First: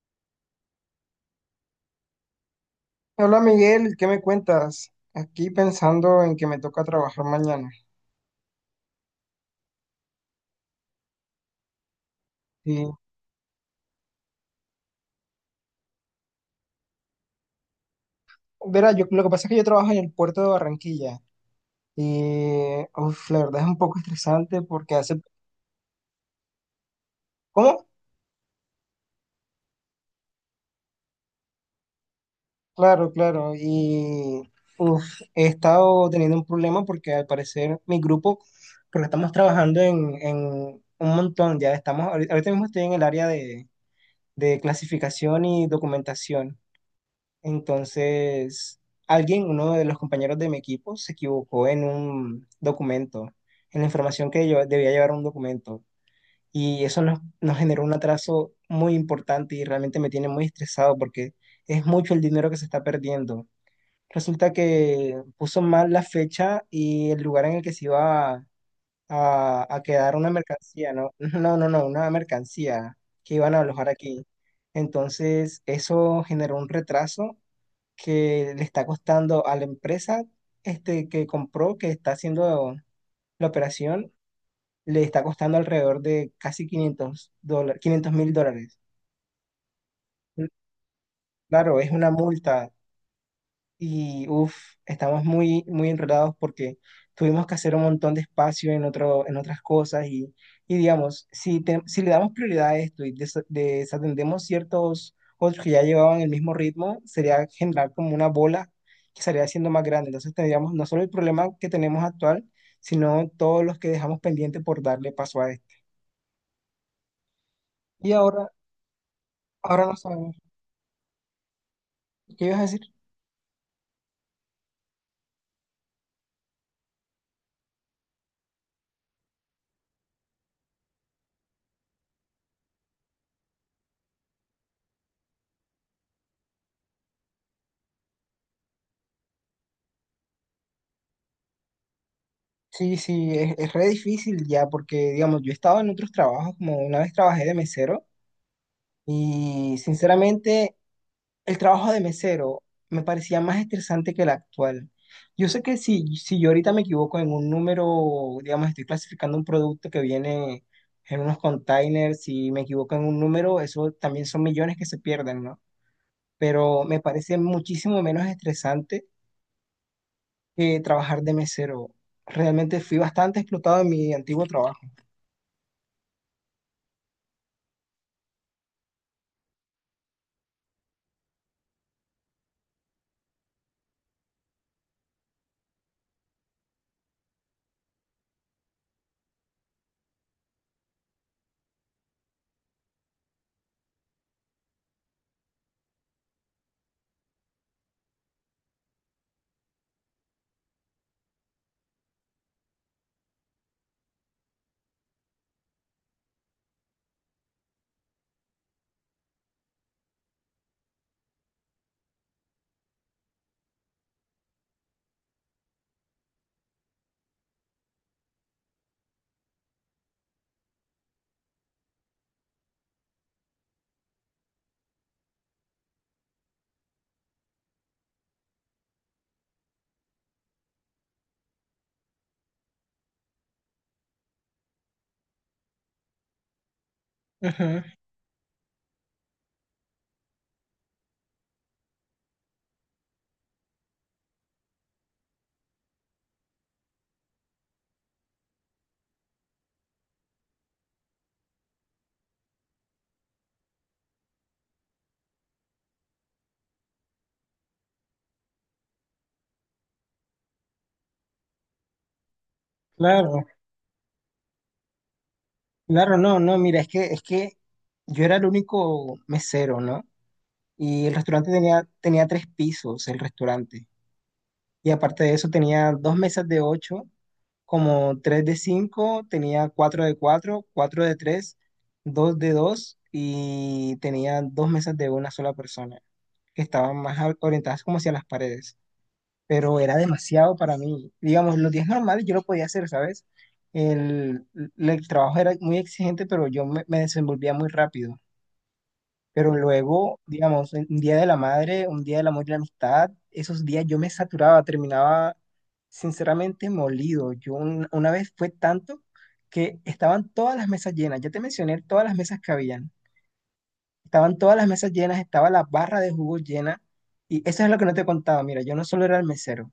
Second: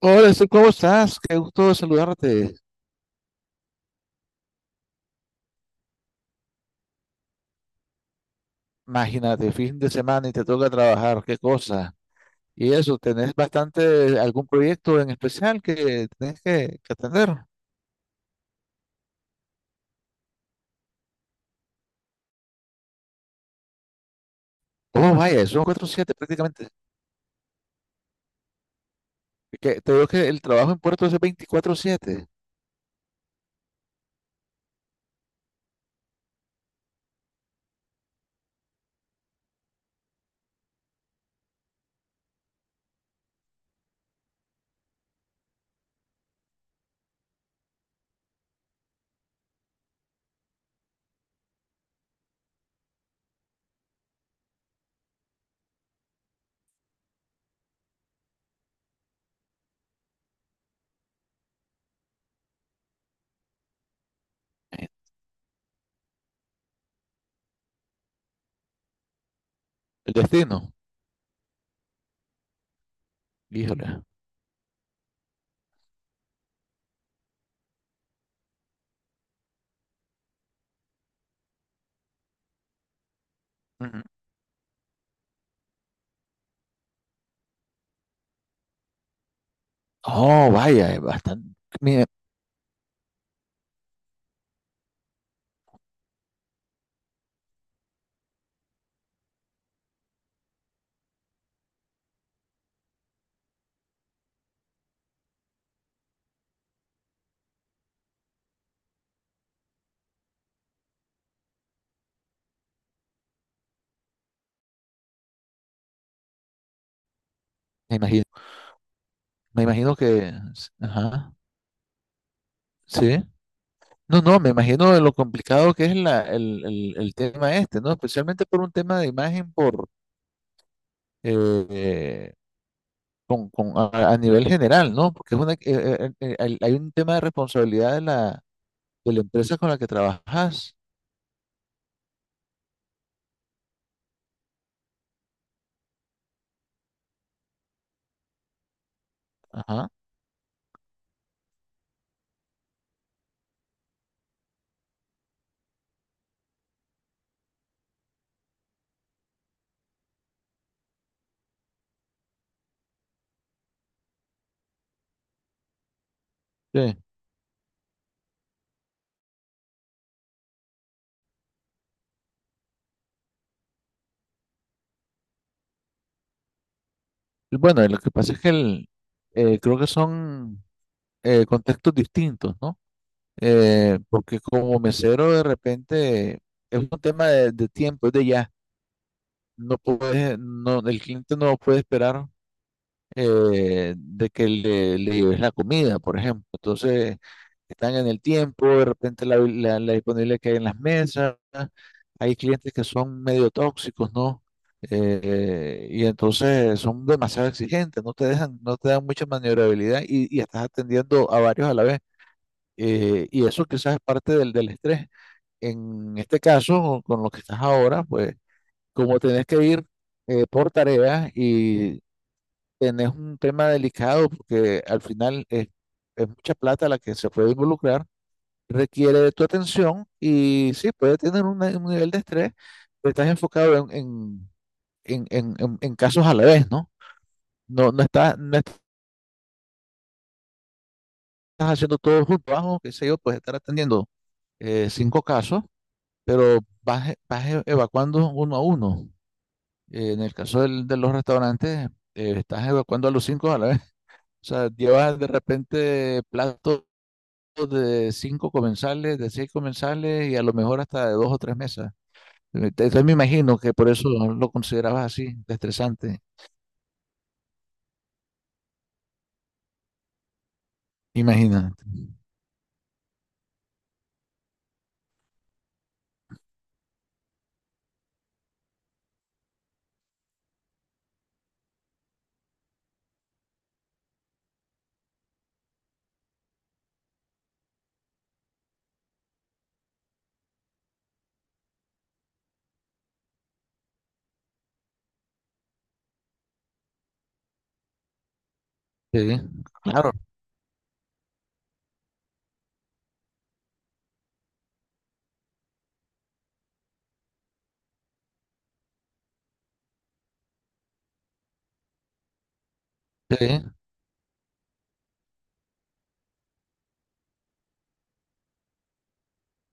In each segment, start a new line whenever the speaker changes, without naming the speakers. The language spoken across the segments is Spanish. Hola, Steve, ¿cómo estás? Qué gusto saludarte.
Hola Miguel, ¿qué me cuentas? Aquí pensando en que me toca trabajar mañana.
Imagínate, fin de semana y te toca trabajar, qué cosa. Y
Y,
eso, ¿tenés bastante algún proyecto en especial que tenés que atender?
verá, yo, lo que pasa es que yo trabajo en el puerto de Barranquilla y uf, la verdad es un poco estresante porque
Oh,
hace...
vaya, son 4/7 prácticamente.
¿Cómo?
Que, te digo que el trabajo en Puerto es 24/7.
Claro, claro. Y uf, he estado teniendo un problema porque al parecer mi grupo, porque estamos trabajando en un montón, ya estamos, ahorita ahorita mismo estoy en el área de clasificación y documentación. Entonces, alguien, uno de los compañeros de mi equipo, se equivocó en un documento, en la información que yo debía llevar un documento. Y eso nos generó un atraso muy importante y realmente me tiene muy estresado porque es mucho el dinero que se está perdiendo. Resulta
eh,
que puso mal la fecha y el lugar en el que se iba a
el
quedar una
destino.
mercancía, ¿no? No, no, no, una mercancía que iban a alojar
Híjole.
aquí. Entonces, eso generó un retraso que le está costando a la empresa que compró, que está haciendo la
Ujú.
operación, le está costando alrededor de casi $500, 500 mil dólares.
Oh, vaya, es bastante.
Claro, es
Me,
una multa. Y uff, estamos muy, muy enredados porque tuvimos que hacer un montón de espacio en otras cosas y, digamos, si le damos prioridad a esto y desatendemos ciertos otros que ya llevaban el mismo ritmo, sería generar como una bola que estaría haciendo más grande. Entonces tendríamos no solo el problema que tenemos actual, sino todos los que dejamos pendiente por darle paso a esto.
me
Y
imagino,
ahora,
me
ahora no
imagino que.
sabemos.
Ajá,
¿Qué ibas a decir?
sí. No, no, me imagino de lo complicado que es el tema este, ¿no? Especialmente por un tema de imagen por eh, eh, a nivel general, ¿no? Porque es una, hay hay un tema de responsabilidad de la empresa con la que trabajas.
Sí, sí, es re difícil ya porque, digamos, yo he estado en otros trabajos, como una vez trabajé de mesero. Y
Ajá.
sinceramente, el trabajo de mesero me parecía más estresante que el actual. Yo sé que si yo ahorita me equivoco en un número, digamos, estoy clasificando un producto que viene en unos containers, si me equivoco en un número, eso también son millones que se pierden, ¿no? Pero
Sí.
me parece muchísimo menos estresante que trabajar de mesero. Realmente fui bastante explotado en mi antiguo trabajo.
Y bueno, lo que pasa es que creo que son contextos distintos, ¿no? Porque como mesero de repente es un tema de tiempo, es de ya. No puedes, no, el cliente no puede esperar de que le lleves la comida, por ejemplo. Entonces, están en el tiempo, de repente la disponibilidad que hay en las mesas. Hay clientes que son medio tóxicos, ¿no? Y entonces son demasiado exigentes, no te dejan, no te dan mucha maniobrabilidad y estás atendiendo a varios a la vez. Y eso quizás es parte del estrés. En este caso, con lo que estás ahora, pues como tenés que ir por tareas y tenés un tema delicado porque al final es mucha plata la que se puede involucrar, requiere de tu atención y sí, puede tener un nivel de estrés, pero estás enfocado en casos a la vez, ¿no?
Ujú.
No, no estás haciendo todo junto, abajo, qué sé yo, puedes estar atendiendo cinco casos, pero evacuando uno a uno. En el caso de los restaurantes, estás evacuando a los cinco a la vez. O sea, llevas de repente platos de cinco comensales, de seis comensales y a lo mejor hasta de dos o tres mesas. Entonces me
Claro,
imagino que por eso lo considerabas así, de
claro,
estresante.
no, no, mira, es que yo era el único mesero, ¿no? Y el restaurante
Imagínate.
tenía tres pisos, el restaurante. Y aparte de eso, tenía dos mesas de ocho, como tres de cinco, tenía cuatro de cuatro, cuatro de tres, dos de dos, y tenía dos mesas de una sola persona, que estaban más a- orientadas como hacia las paredes. Pero era demasiado para mí. Digamos, los días normales yo lo podía hacer, ¿sabes? El, el trabajo era muy exigente, pero yo me desenvolvía muy rápido.
Sí,
Pero
claro,
luego, digamos, un día de la madre, un día del amor y la amistad, esos días yo me saturaba, terminaba sinceramente molido. Yo una vez fue tanto que estaban todas las mesas llenas. Ya te mencioné todas las mesas que habían.
sí.
Estaban todas las mesas llenas, estaba la barra de jugo llena. Y eso es lo que no te contaba. Mira, yo no solo era el mesero.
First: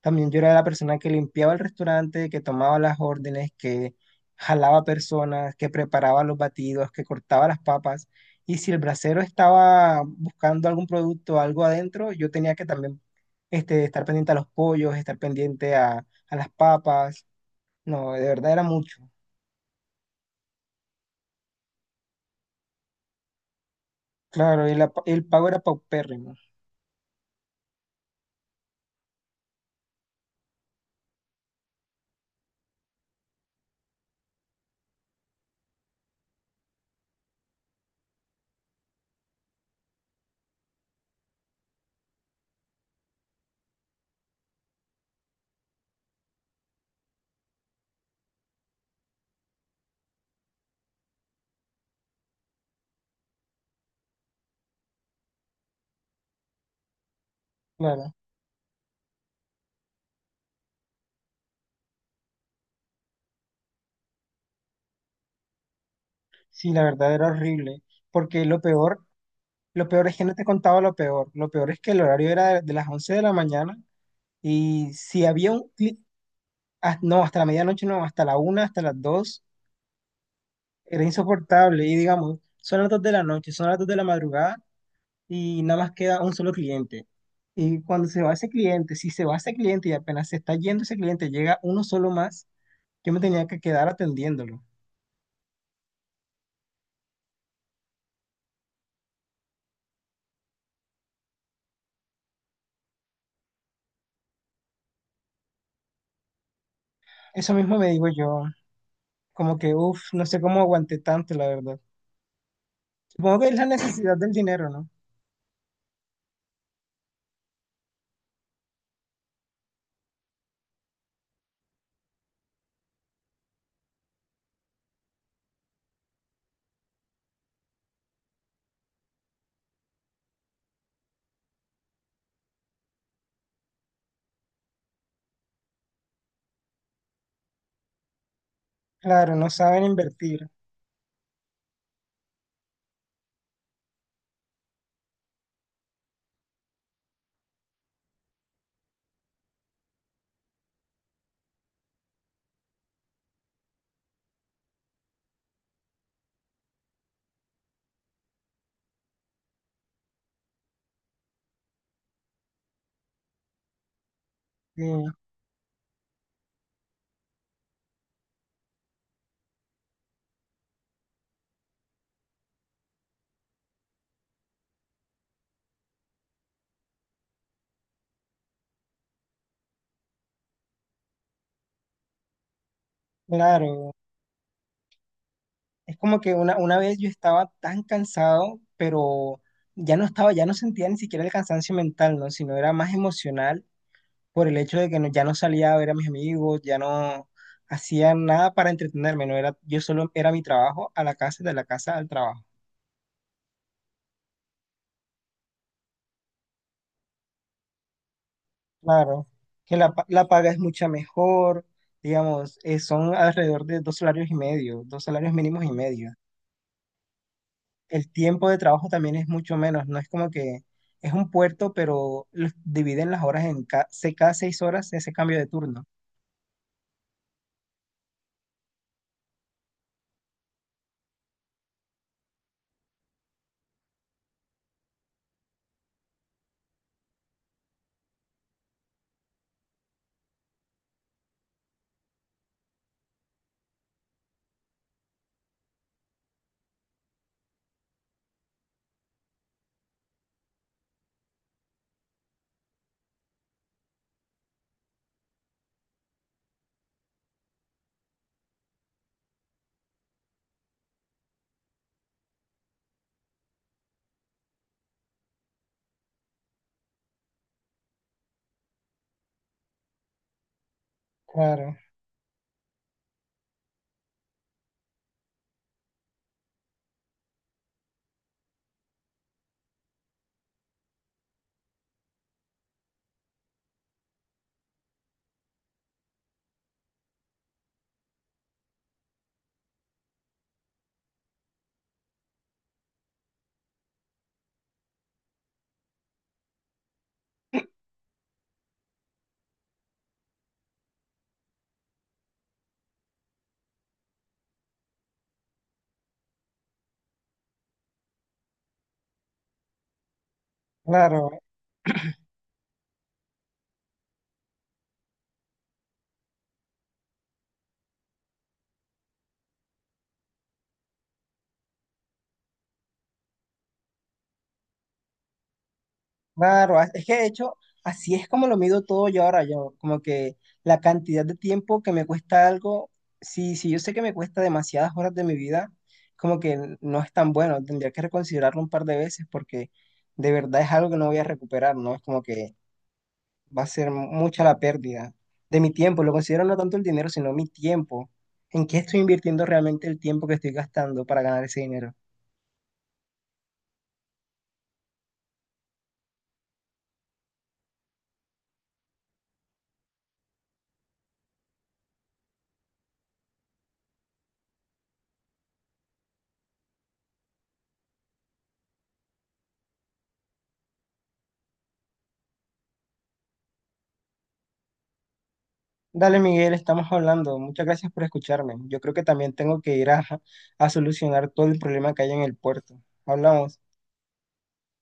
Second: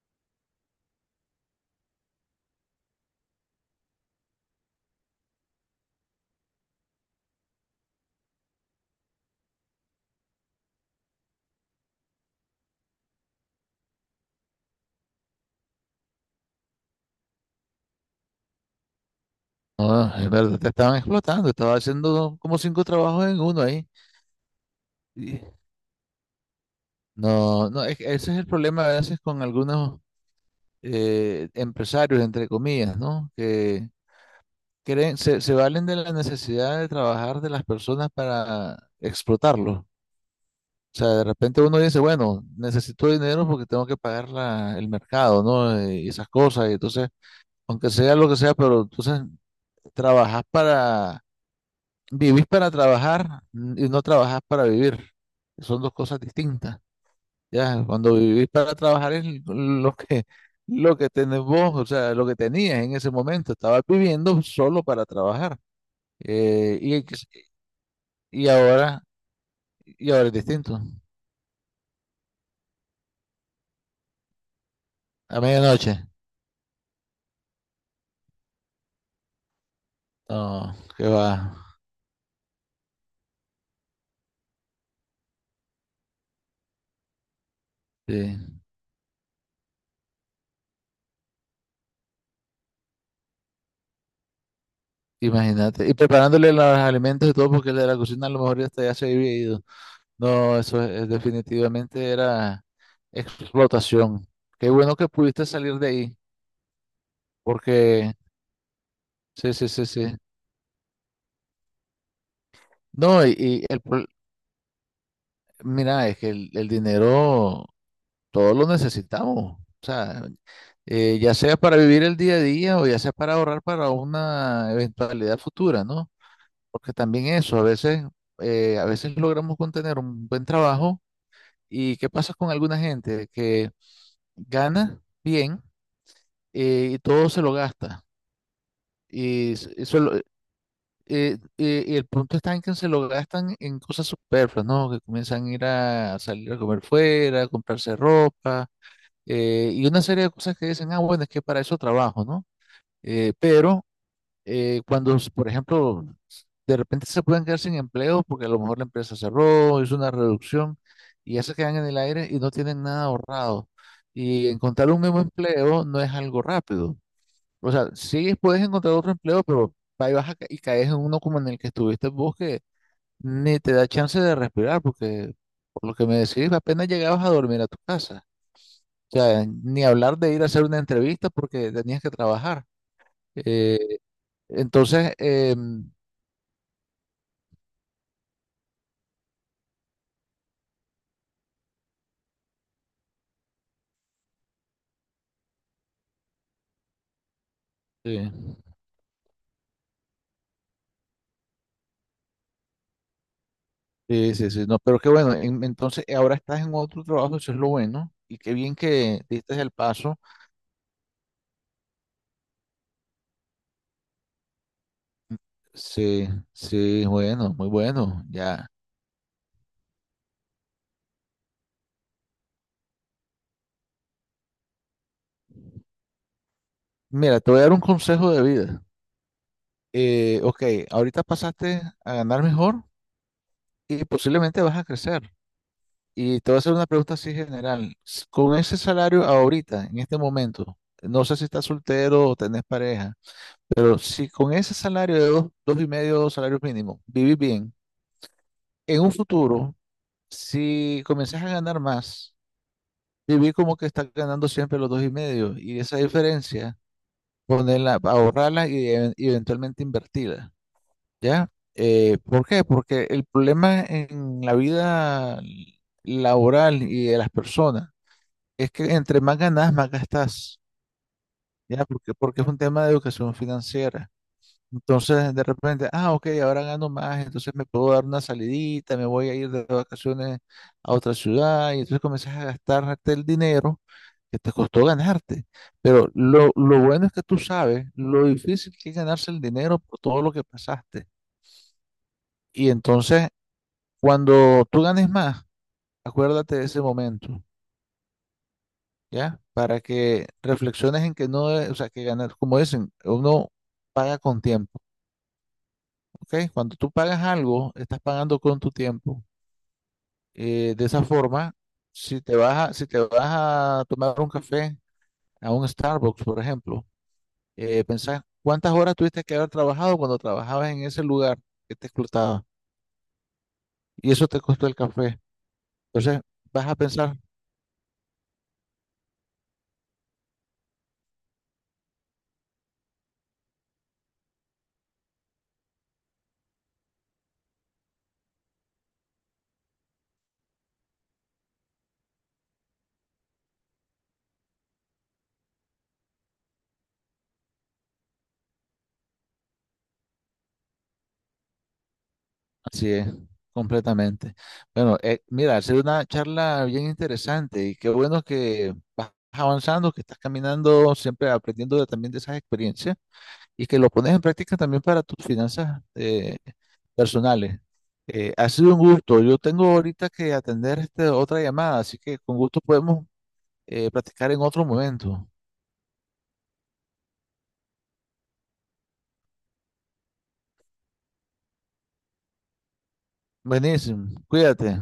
También yo era la persona que limpiaba el restaurante, que tomaba las órdenes, que jalaba personas, que preparaba los batidos, que cortaba las papas. Y si el bracero estaba buscando algún producto, algo adentro, yo tenía que también estar pendiente a los pollos, estar pendiente a las papas. No, de verdad era mucho.
No, es verdad, te estaban explotando, estaba haciendo como cinco trabajos en uno ahí.
Claro, y el
Y-
pago era paupérrimo.
No, no, es que ese es el problema a veces con algunos empresarios, entre comillas, ¿no? Que creen, se valen de la necesidad de trabajar de las personas para explotarlos. O sea, de repente uno dice, bueno, necesito dinero porque tengo que pagar el mercado, ¿no? Y esas cosas. Y entonces, aunque sea lo que sea, pero entonces trabajas para, vivís para trabajar, y no trabajas para vivir. Son dos cosas distintas. Ya,
Claro,
cuando vivís para trabajar es lo que tenés vos, o sea, lo que tenías en ese momento. Estabas viviendo solo para trabajar.
sí,
Eh,
la
y,
verdad era horrible. Porque
y ahora,
lo peor
y
es que
ahora es
no te
distinto.
contaba lo peor. Lo peor es que el horario era de las 11 de la mañana. Y si
A
había un clic,
medianoche.
ah, no, hasta la medianoche no, hasta la una, hasta las dos,
No,
era
qué va.
insoportable. Y digamos, son las dos de la noche, son las dos de la madrugada y nada más queda un solo cliente. Y cuando se va
Sí.
ese cliente, si se va ese cliente y apenas se está yendo ese cliente, llega uno solo más, yo me tenía que quedar atendiéndolo.
Imagínate, y preparándole los alimentos y todo, porque el de la cocina a lo mejor hasta ya se había ido. No, eso es definitivamente era explotación. Qué bueno que pudiste salir de ahí,
Eso mismo me digo
porque
yo,
sí,
como
sí,
que,
sí,
uff,
sí.
no sé cómo aguanté tanto, la verdad.
No,
Supongo que es la necesidad del dinero, ¿no?
mira, es que el dinero todo lo necesitamos. O sea, ya sea para vivir el día a día o ya sea para ahorrar para una eventualidad futura, ¿no? Porque también eso, a veces logramos con tener un buen trabajo. ¿Y qué pasa con alguna gente que gana bien y todo se lo gasta?
Claro, no
Y, s-
saben
y solo-
invertir.
y el punto está en que se lo gastan en cosas superfluas, ¿no? Que comienzan a ir a salir a comer fuera, a comprarse ropa, y una serie de cosas que dicen, ah, bueno, es que para eso trabajo, ¿no? Pero cuando, por ejemplo, de repente se pueden quedar sin empleo porque a lo mejor la empresa cerró, hizo una reducción y ya se quedan en el aire y no tienen nada ahorrado. Y
Sí,
encontrar un nuevo empleo no es algo rápido. O sea, sí puedes encontrar otro empleo, pero ahí vas a ca- y caes en uno como en el que estuviste vos que ni te da chance de respirar porque, por lo que me decís, apenas llegabas a dormir a tu casa. O sea, ni hablar de ir a hacer una entrevista porque tenías que trabajar. Eh,
claro.
entonces, em,
Es como que una vez yo estaba tan cansado, pero ya no estaba, ya no sentía ni siquiera el cansancio mental, ¿no? Sino era más emocional por el hecho de que ya no salía a ver a mis amigos, ya no hacía
Sí,
nada para entretenerme, ¿no? Era, yo solo era mi trabajo a la casa, de la casa al trabajo.
sí, sí, sí, no, pero qué bueno, entonces ahora estás en otro trabajo, eso es lo bueno, y qué bien que
Claro,
diste el
que
paso,
la paga es mucha mejor, digamos, son alrededor de dos salarios y medio, dos salarios mínimos y medio.
sí, sí, bueno, muy
El
bueno,
tiempo de
ya.
trabajo también es mucho menos, no es como que es un puerto, pero los dividen las horas en cada 6 horas ese cambio de turno.
Mira, te voy a dar un consejo de vida. Ok, ahorita pasaste a ganar mejor y posiblemente vas a crecer. Y te voy a hacer una pregunta así general. Con ese salario ahorita, en este momento, no sé si estás soltero o tenés pareja, pero si con ese salario de dos y medio salarios mínimos, vivís bien en un futuro. Si comenzás a ganar más, viví como que estás ganando siempre los dos y medio, y esa diferencia, ponerla, ahorrarla y eventualmente invertirla, ¿ya? ¿Por qué? Porque el problema en la vida laboral y de las personas es que entre más ganas, más gastas,
Claro,
¿ya? Porque es un tema de educación financiera. Entonces, de repente, ah, ok, ahora gano más, entonces me puedo dar una salidita, me voy a ir de vacaciones a otra ciudad, y entonces comienzas a gastarte el dinero que te costó ganarte. Pero lo bueno es que tú sabes lo difícil que es ganarse el dinero por todo lo que pasaste. Y entonces, cuando tú ganes más, acuérdate de ese momento, ¿ya? Para que reflexiones en que no, o sea, que ganar, como dicen, uno paga con tiempo, ¿ok? Cuando tú pagas algo, estás pagando con tu tiempo. De esa
claro,
forma, si te vas a tomar un café a un Starbucks, por ejemplo, pensás cuántas horas tuviste que haber trabajado cuando trabajabas en ese lugar que te explotaba y eso te costó el café. Entonces, vas a
claro. Es que
pensar,
de hecho, así es como lo mido todo yo ahora, yo, como que la cantidad de tiempo que me cuesta algo, si yo sé que me cuesta demasiadas horas de mi vida, como que no es tan bueno, tendría que reconsiderarlo un par de veces porque de verdad es algo que no voy a recuperar, ¿no? Es como que va a ser mucha la pérdida de mi tiempo. Lo considero no tanto el dinero, sino mi tiempo. ¿En qué estoy invirtiendo realmente el tiempo que estoy gastando para ganar ese dinero?
así es, completamente. Bueno, mira, ha sido una charla bien interesante y qué bueno que vas avanzando, que estás caminando, siempre aprendiendo también de esas experiencias y que lo pones en práctica también para tus finanzas personales. Ha sido un gusto. Yo tengo ahorita que atender otra llamada, así que con gusto podemos platicar en otro momento.
Dale, Miguel, estamos hablando. Muchas gracias por escucharme. Yo creo que también tengo que ir a solucionar todo el problema que hay en el puerto. Hablamos.
Buenísimo. Cuídate.